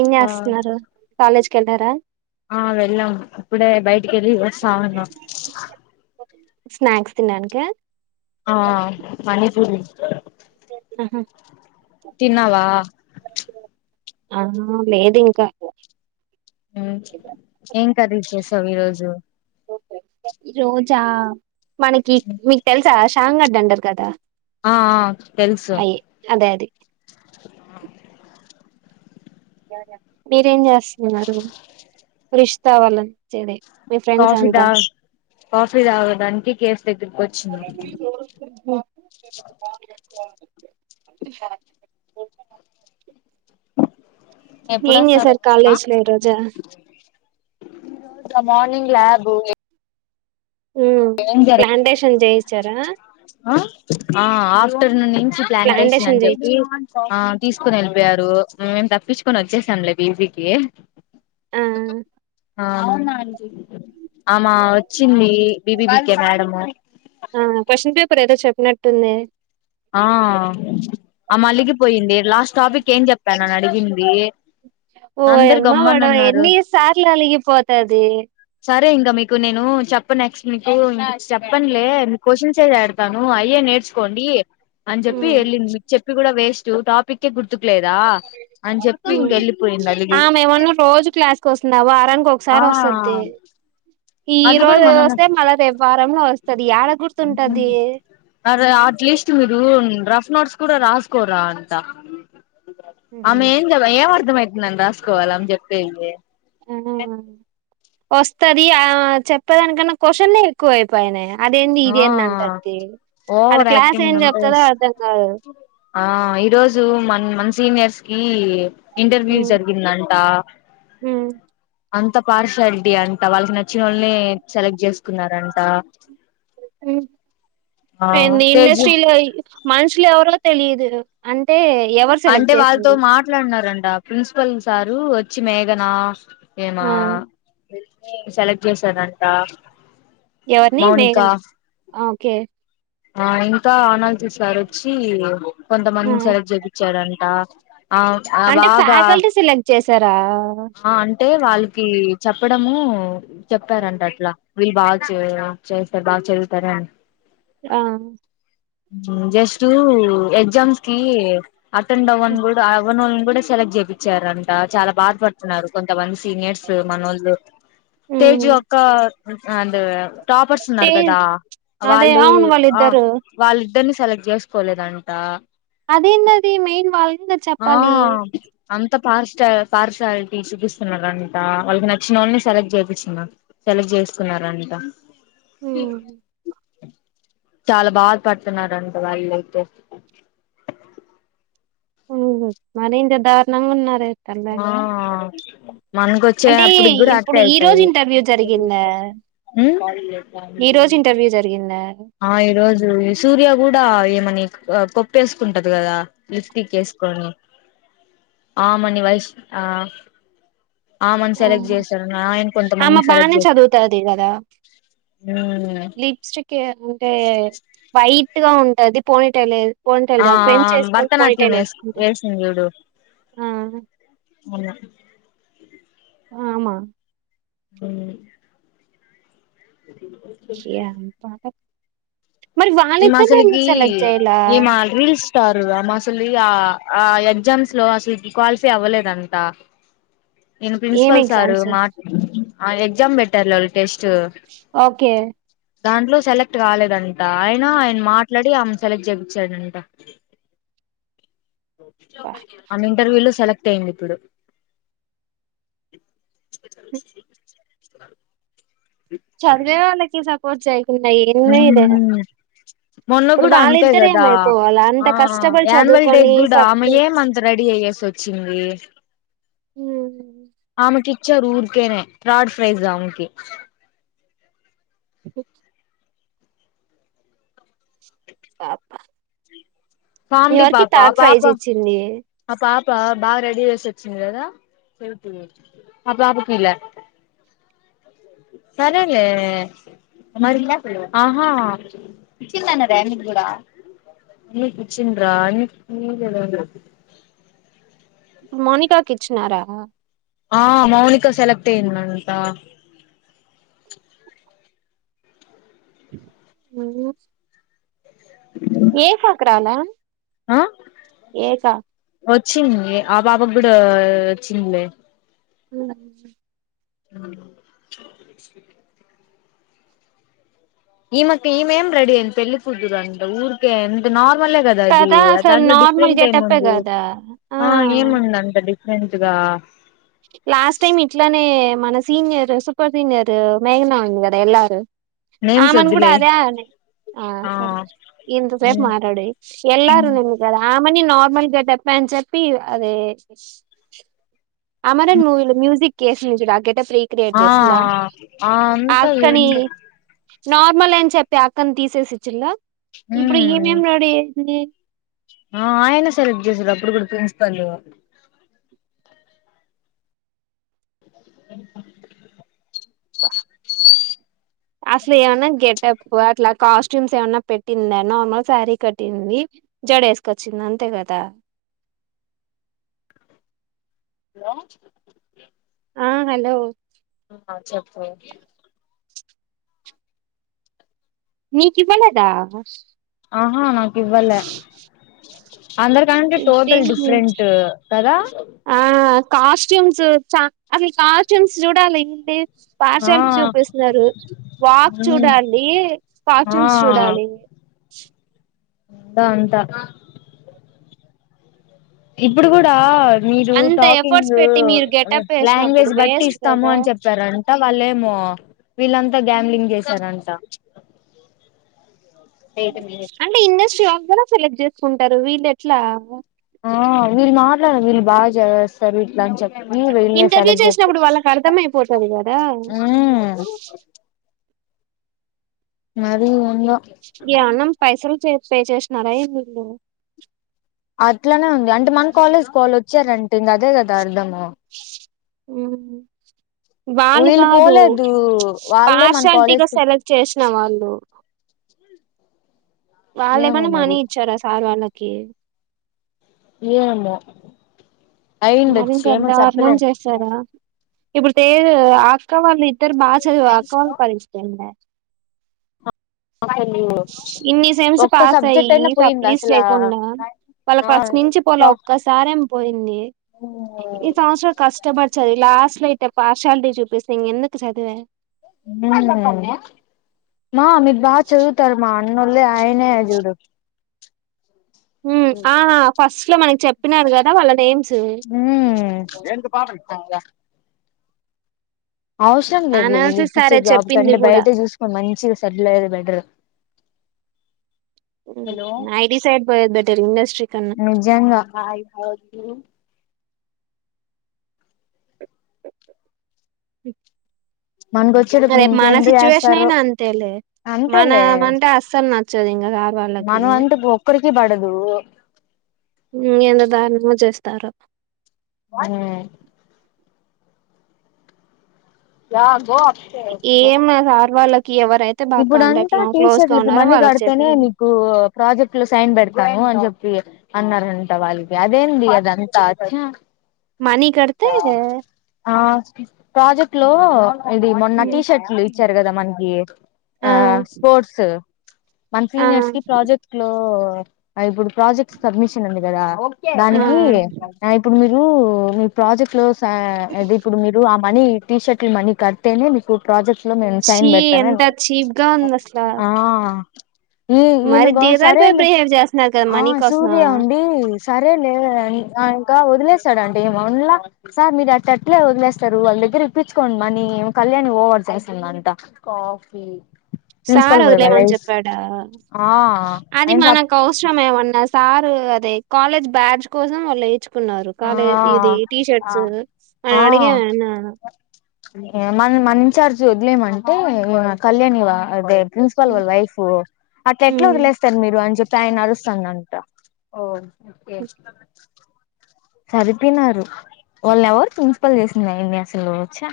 ఏం ఆ చేస్తున్నారు కాలేజ్ కేలరా ఆ వెళ్ళాం ఇప్పుడే బయటికి వెళ్ళి వస్తా ఉన్నా స్నాక్స్ తిన్నానీకా ఆ మనీ పూరి ఉహు తిన్నావా ఆ లేదు ఇంకా ఏం కర్రి చేశా విరోజు రోజా మనకి మీకు తెలుసా షామ్ గడ్డ డర్ కదా ఆ తెలుసు అయి అదే అది ఆ మీరేం చేస్తున్నారు రిషతో వాళంచేదే కాఫీ దా కాఫీ తాగడానికి కేసు దగ్గరకి వచ్చింది ఉహు. [inaudible] ఏన్ ఎప్పుడొస్తారు సార్ కాలేజ్ తెలుసా లో ఈ రోజ మార్నింగ్ ల్యాబ ఏం జర ప్లాంటేషన్ చేయిచ్చారా ఆఫ్టర్నూన్ నుంచి ప్లాంటేషన్ అని చెప్పి తీసుకుని వెళ్ళ రు మేము తప్పించుకొని వచ్చేసాంలే బిజీకి [inaudible] ఆ ఆ ఆమా వచ్చింది బిబీబక మేడము ఆ క్వశ్చన్ పేపర్ ఏదో చెప్పినట్టుంది ఆ ఆ మళ్ళకిపోయింది [inaudible] ఓ అందరు అమ్మా పడం గమ్మనున్నారు ఎన్ని సార్లు అలిగిపోతది సరే ఇంకా మీకు నేను చెప్ప నెక్స్ట్ మీకు చెప్పంలే క్వశ్చన్స్ అది ఆడతాను అయ్య నేర్చుకోండి అని చెప్పి ఎల్ చెప్పి కూడా వే ఇ టాపిక్ ఇంక వెళ్ళిపోయింది అలిగి ఆ మేమన్నా రోజు క్లాస్ కు వస్తుంద వారానికి ఆ ఒకసారి వస్తుది ఈ అది కూడా రోజు మనన్న వస్తే మళ్ళ రేపు వారంలో వస్తది ఏడ గుర్తుంటది అరే అట్లీస్ట్ మీరు రఫ్ నోట్స్ కూడా రాస్కోరా అంత ఆమె ఏం ఏం అర్ధమైతే నన్ను రాసుకోవాలి అం చెప్పేయే ఆ [inaudible] వస్తది ఆ చెప్పేదానికన్నా క్వశన్ ఎక్కువ అయిపోయినాయా అదేంటి ఇది ఆ అన్న అంట అడ ఓవర్ క్లాస్ యాక్టింగ్ ఏం అంత చెప్తందో అర్ధం కాదు ఆ ఈరోజు మ మన సీనియర్స్ కి ఇంటర్వ్యూ ఉమ్ జరిగిందంట ఉమ్ అంత పార్షాలిటీ అంట వాళ్ళకి నచ్చిన వాళ్ళనే సెలెక్ట్ చేసుకున్నారంట ఆ అ తేజు ఇండస్ట్రీలో మనుష ఇట్లు ఎవరో తెలియదు అంటే ఎవరు అంటే సెలెక్ట్ వాళ్ళతో చేసింది మాట్లాడినారండి ప్రిన్సిపల్ సారు వచ్చి మేఘనా ఆ ఏమా ని సెలెక్ట్ చేసారంట ఎవరిని మేఘన కే ఆ ఇంకా అనంత్ సార్ వచ్చి ఆ కొంతమందిని సెలెక్ట్ చూపించాడంట అంటే ఫ్యాకల్టీ సెలెక్ట్ చేసారా ఆ అంటే వాళ్ళకి చెప్పడము చెప్పారంట అట్లా వీళ్ళు బాగా చే చేస్తారు బాగా చదువుతార అ ఆ జస్ట్ ఎగజామ్స్ కి అతం అవన్ బడ్ అవన్ కూడా సెలెక్ట్ చేయిించారంట చాలా బాధపడుతున్నారు కొంతమంది సీనియర్స్ మనోలు ఉమ్ తేజు అక్క అ టాపర్స్ తే ఉన్నారు కదా అదే వాళ్ళు అవును వాళ్ళిద్దరు వాల్ ఇద్దరిని సెలెక్ట్ చేసుకోలేదంట అధిఎందిఅది మెన్ వాళ్ళకి కదా ఆ చెప్పాలి అంత పార్ పార్షాలిటీ చూపిస్తున్నారంట వాళ్ళకి నచ్చిన వాళ్ళని సెలెక్ట్ చేపిస్తున్నారు సెలెక్ట్ చేస్తున్నారంట హమ్ అ చాలా బాధ పడుతున్నంట వాళ్ళ అయితే మరి ఇంత దారుణంగా ఉన్నారే తల్లే ఆ మనకొచ్చే అంటే అప్పుటికి కూడా ఇప్పుడు అట్టే ఈ రోజు అయితది ఇంటర్వ్యూ జరిగిందా ఉమ్ ఈ రోజు ఇంటర్వ్యూ జరిగిందా ఆ ఈరోజు ఈ సూర్య కూడా ఏమని కొప్పేసుకుంటది కదా లిఫ్టీకి వేసుకొని ఆ మని వైష్ ఆ ఆ మని సెలెక్ట్ చేశారు ఆయన కొంత ఆమె మందిని సెలెక్ట్ బానే చేస్తారు చదువుతది కదా లిప్స్టిక్ అంటే వైట్ ట్గా ఉంటుది పోనిట లేదు ఆ ఆ భరతనాట్యం వేష్ వేసుకుంటే వేసింది చూడు ఆ మొన్న ఆమ అ ఇ ప మరి ఈమె వాళ్ళిద్దర్నీ ఎందు సెలెక్ట్ చేయలా రు అసలు ఆ ఆ ఎగ్జామ్స్ లో అసలు క్వాలిఫై అవ్వలేదంతా నేను ఏం ప్రిన్సిపల్ సారు ఎగ్జామ్స్ మాట్ ఎక్జా బెట్టర్ల టెస్ట్ ఓకే దాంట్లో సెలెక్ట్ కాలేదంటా ఆయన ఆయన మాట్లాడి ఆమె సెలెక్ట్ చేపించాడంట అబ్బా మ ఇంటర్వ్యూ లో సెలెక్ట్ టేమి ఇప్పుడు [inaudible] [inaudible] చదివే నకి స పజయి మొన్న ఇప్పుడు కూడా అంతే వాళ్ళిద్దరు కదా ఏమైపోవాలా అంత కష్టపడి యాన్వల్ డే చదువుకొని కూడా ఆమె సప్లి ఏ మంత్ రెడీ అయ్యేసి వచ్చింది ఆమెకి అచర ఊరుకనే ఫ్రాడ్ ఫైజ కి [inaudible] పాప కామెడీ ఎవరికి పాప ఆ థర్డ్ ట్రై పాప చే ఇసిది ఆ పాప బాగా రెడీ వసి వచ్చింది కదా పాపకి ఇ సరే మరి చి చింటనిద ఇప్పుడు మోనికాకి ఇచ్చినారా ఆ మౌలిక సెలెక్ట్ అయందిన్నాంతా అవు ఏస కాల ఏస చిన్నలే ఆ బాబాకి కూడా చిన్నలే అ అ [inaudible] ఈ మక్క ఈ మేం రెడి అంత పెళ్ళి కుతురు అంత ఊర్క ఎంద నాాలు లే కదా అది అసలు దాంట్లో నార్మల్ డిఫరెంట్ గెటప్పే ఏముంది కదా ఆ ఏముంది అంత ఫెజగా లాస్ట్ టైమ్ ఇట్లానే మన సీనియర్ సూపర్ సీనియరు మేఘనా ఉంది కదా ఎలాారు నేమ్స్ ఆమన్ వద్దులే కూడాడా అదే ఆ ఆ సర ఇంత సేపు ఉమ్ మారాడు ఎల్రు నమ్కి అద ఆ అమ్మని నార్మల్గా చెప్పా అని చెప్పి అదే అమరన్ మూవీలో మ్యూజిక్ కేసు ను చడాగ ఆ ఆ అంత ఏందో నార్మల్ అని చెప్పి అక్కను తీసేసి ఇచ్చిల్లా ఇప్పుడు ఈమె మ్మ్ ఎం రాడి నే ఆ ఆయన సెలెక్ట్ చేసారు అప్పుడు కూడా ప్రిన్సిపాల్ అ అసలు ఏమైనా గెటప్ అట్లా కాస్ట్యూమ్స్ ఏమన్నా పెట్టిందా నార్మల్ శారీ కట్టింది జడేసుకొచ్చింది అంతే కదా హలో ఆ హలో ఆ చెప్పు నీకు ఇవ్వలేదా ఆహా ఇవ్వల అందరి కంటే టోటల్ ఇదేంది డిఫరెంట్ కదా ఆ కాస్ట్యూమ్స్ చ అసలు కాస్ట్యూమ్స్ చూడాలి వీ ఆ పార్చాలిటీ చూపిస్తున్నారు వాక్ మ్మ్ చూడాలి ఆ కాట్యూమ్స్ చూడాలి [unintelligible] అంతా ఇప్పుడు కూడా మీరు అంత టాకింగ్ ఎఫర్ట్స్ పెట్టి మీరు గెటప్ వేసినప్పుడు లాంగ్వేజ్ బట్టి వేస్ట్ ఇస్తాము కదా అని చెప్పారంట వాళ్ళేమో వీళ్ళంతా గ్యామ్లింగ్ చేశారంట అంటే ఇండస్ట్రీ [unintelligible] సెలెక్ట్ చేసుకుంటారు వీళ్ళు ఎట్లా ఆ వీళ్ళు మాట్లాడారు వీళు బాగా చదివేస్తారు ఇట్లా అని చెప్పారు ఇంటర్వ్యూ చేసినప్పుడు వాళ్ళకి అర్థం అయిపోతది కదా మ్మ్ అది ఎమన్నా పైసలు చే పే చేసినారా వీళ్ళు అట్లానే ఉంది అంటే మన కాలేజ్ వలచ్చు వచ్చార అంటే ఇంగా అదే కదా అర్ధం ఆ ఉ వాళ్ళు కాదు పోలేదు వాళ్ళే మన పార్షాలిటీగా కాలేజ్ కి సెలెక్ట్ చేసిన వాళ్ళు వాళ్ళ ఏమో ఏమన్నానా మరి మనీ ఇచ్చారా సార్ వాళ్ళకి కే ఏమో అయిండొచ్చు మరింత ఏమో దారుణం చెప్పలేము చేస్తారా ఇప్పుడు తేజ అక్కా వాళ్ళు ఇద్దరు బాగ్చదివే అక్కవాల్‌ పరిస్తిదేందిమే అసలు ఇన్ని సెమ్స్ ఒక్క పాస్ అయి సబ్జెక్ట్ ఈ అయినా పోయిందా సప్లీస్ అసలా లేకుండా వాళ్ళక్ ఆ ఫస్ట్ నుంచి పోల ఒక్కసారి ఏం పోయింది ఇన్ని సంవత్సరాలు కష్టపడ్చదివి లాస్ట్ ఎట్ల ఇట పార్షాలిటీ జూపిస్తే ఇంక ఎందుకు చదివే ఉమ్ మా మీర్ బాగ్చదువుతార్‌ మా అన్నోలే అయనే జూడు ఉమ్ ఆహా ఫస్ట్ లో మనకి చెప్పినారు గదా వాళ్ళ నేమ్స్ ఊమ్ తంగా అవసరం లేదులే అనాలసిస్ వీళ్పిచ్చే సారే జాబ్ చెప్పింది కంటే కూడా బయట చూసుకొని మంచిగా సెటిల్‌ అయ్యేది బెటర్ [unintelligible] ఐది సైడ్ బోయేది బెటరు ఇండస్ట్రీ కన్నా నిజంగా మనకు వచ్చేటప్పుడు రేపు మన ఇంకెందుకు సిచ్యువేషన్ చేస్తారో అయినా అంతేలే అంతేలే మనమంటే అస్సల్‌ న [unintelligible] మనం అంటే ఒక్కరి కిబడదు హ్మ్ ఎంత దార్నమొ జేస్తారో హామ్ యా గో ఏం సార్ వాళ్ళకి ఎవరైతే బాగా కాంటాక్ట్ ఇప్పుడంతా లో క్లోజ్ గా టీచర్లకి ఉన్నారో మనీ వాళ్ళకి కడితేనే చెప్పేది మీకు ప్రాజెక్ట్ లో సైన్ పెడతార్‌ అని చెప్పి అన్నారంట వాళ్ళకి అదేంది అదంత మనీ కడ్తే ప్రాజెక్ట్ లో ఇది మొన్న టీషర్ట్లు వచ్చారు కదా మనకి ఆ స్పోర్ట్స్ ఆ మంత్లీనియర్స్ కి ప్రాజెక్ట్ లో ఆ ఇప్పుడు ప్రాజెక్ట్ సబ్మిషన్ ఉంది కదా ఆ దానికి ఇప్పుడు మీరు రూ ప్రాజెక్ట్ లో అది ఇప్పుడు మీరు మనీ టీషర్ట్లు మనీ కడితేనే మీకు ప్రాజెక్ట్ మెంట్లో మ్యామ్ సైన్ చీ బెడతనా ఎంత ఏంద్ చీప్ గా ఉంది అసలు ఆ ఈ మరి ఈయనగో దిగ్ జారిపై సరేలే బిహేవ్ చేస్తున్నారు కదా మనీ కోసం సరే లేదండ్ ఇంకా వదిలేశాడండీ మళ్ళ సార్ మీరు అట్టెట్లా వదిలేస్తారు వాళ్ళ దగ్గర ఇప్పించుకోండి మని కళ్యాణి ఓవర్ చేస్తున్నాడ్ అంట కాఫీ సార్ వదిలేమని చెప్పాడా ఆ అది ఆయన సప్ మనకు అవసరం ఏమన్నా సార్ అదే కాలేజ్ బ్యాడ్జ్ కోసం వాళ్ళు వలేచ్ కున్నారు ఆ కాలేజ్ ఇది టీషర్ట్స్ అయన అడిగా అయిన మన్ మన ఇన్ చార్జ్ వదియమంటే అంటే అ కళ్యాణి వా అదే ప్రిన్సిపాల్ వాళ్ళ వైఫ్ అట్లా ఎట్లా హ్మ్. వదిలేస్తారు మీరు అని చెప్ప్ ఫైన్ నడుస్తున్నదంట ఓ [inaudible] ఓకే సరిపీనారు వాళ్ళు ఎవరు ప్రిన్సిపల్ చేసింది ఈడ్ అసలు చ్చా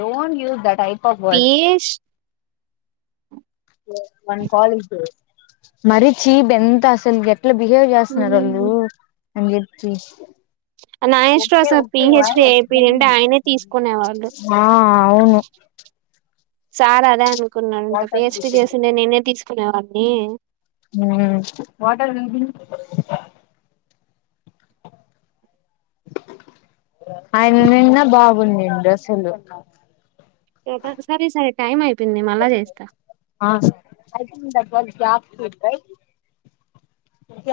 డోట్ యూ దట్ ఐ పీస్ మన్ కాలేజీలో మరి చీప్ ఎంత అసల్ గ ఇట్లా బిహేవ్ చేస్తున్నారు హ్మ్. వాళ్ళు అంేీ నా ఇష్టం అసలు పీహెచ్‌డీ అయిపోయింటే ఆయనే తీసుకునేవాళ్ళు. [inaudible] ఆ అవును సార్ అదే అను కుంన్నాడంట పిహెచ్ డి చేసుంటే నేనే తీసుక్ ఎవరిన్ని ఉమ్ వాటర్ ఆయన్ నిన్న బాగుండేను [unintelligible] చేసిండు టైమ్ ఐయిప్ పీన్ని మళ్ళా చేస్తా అల్ జాస్తి ఉ [inaudible]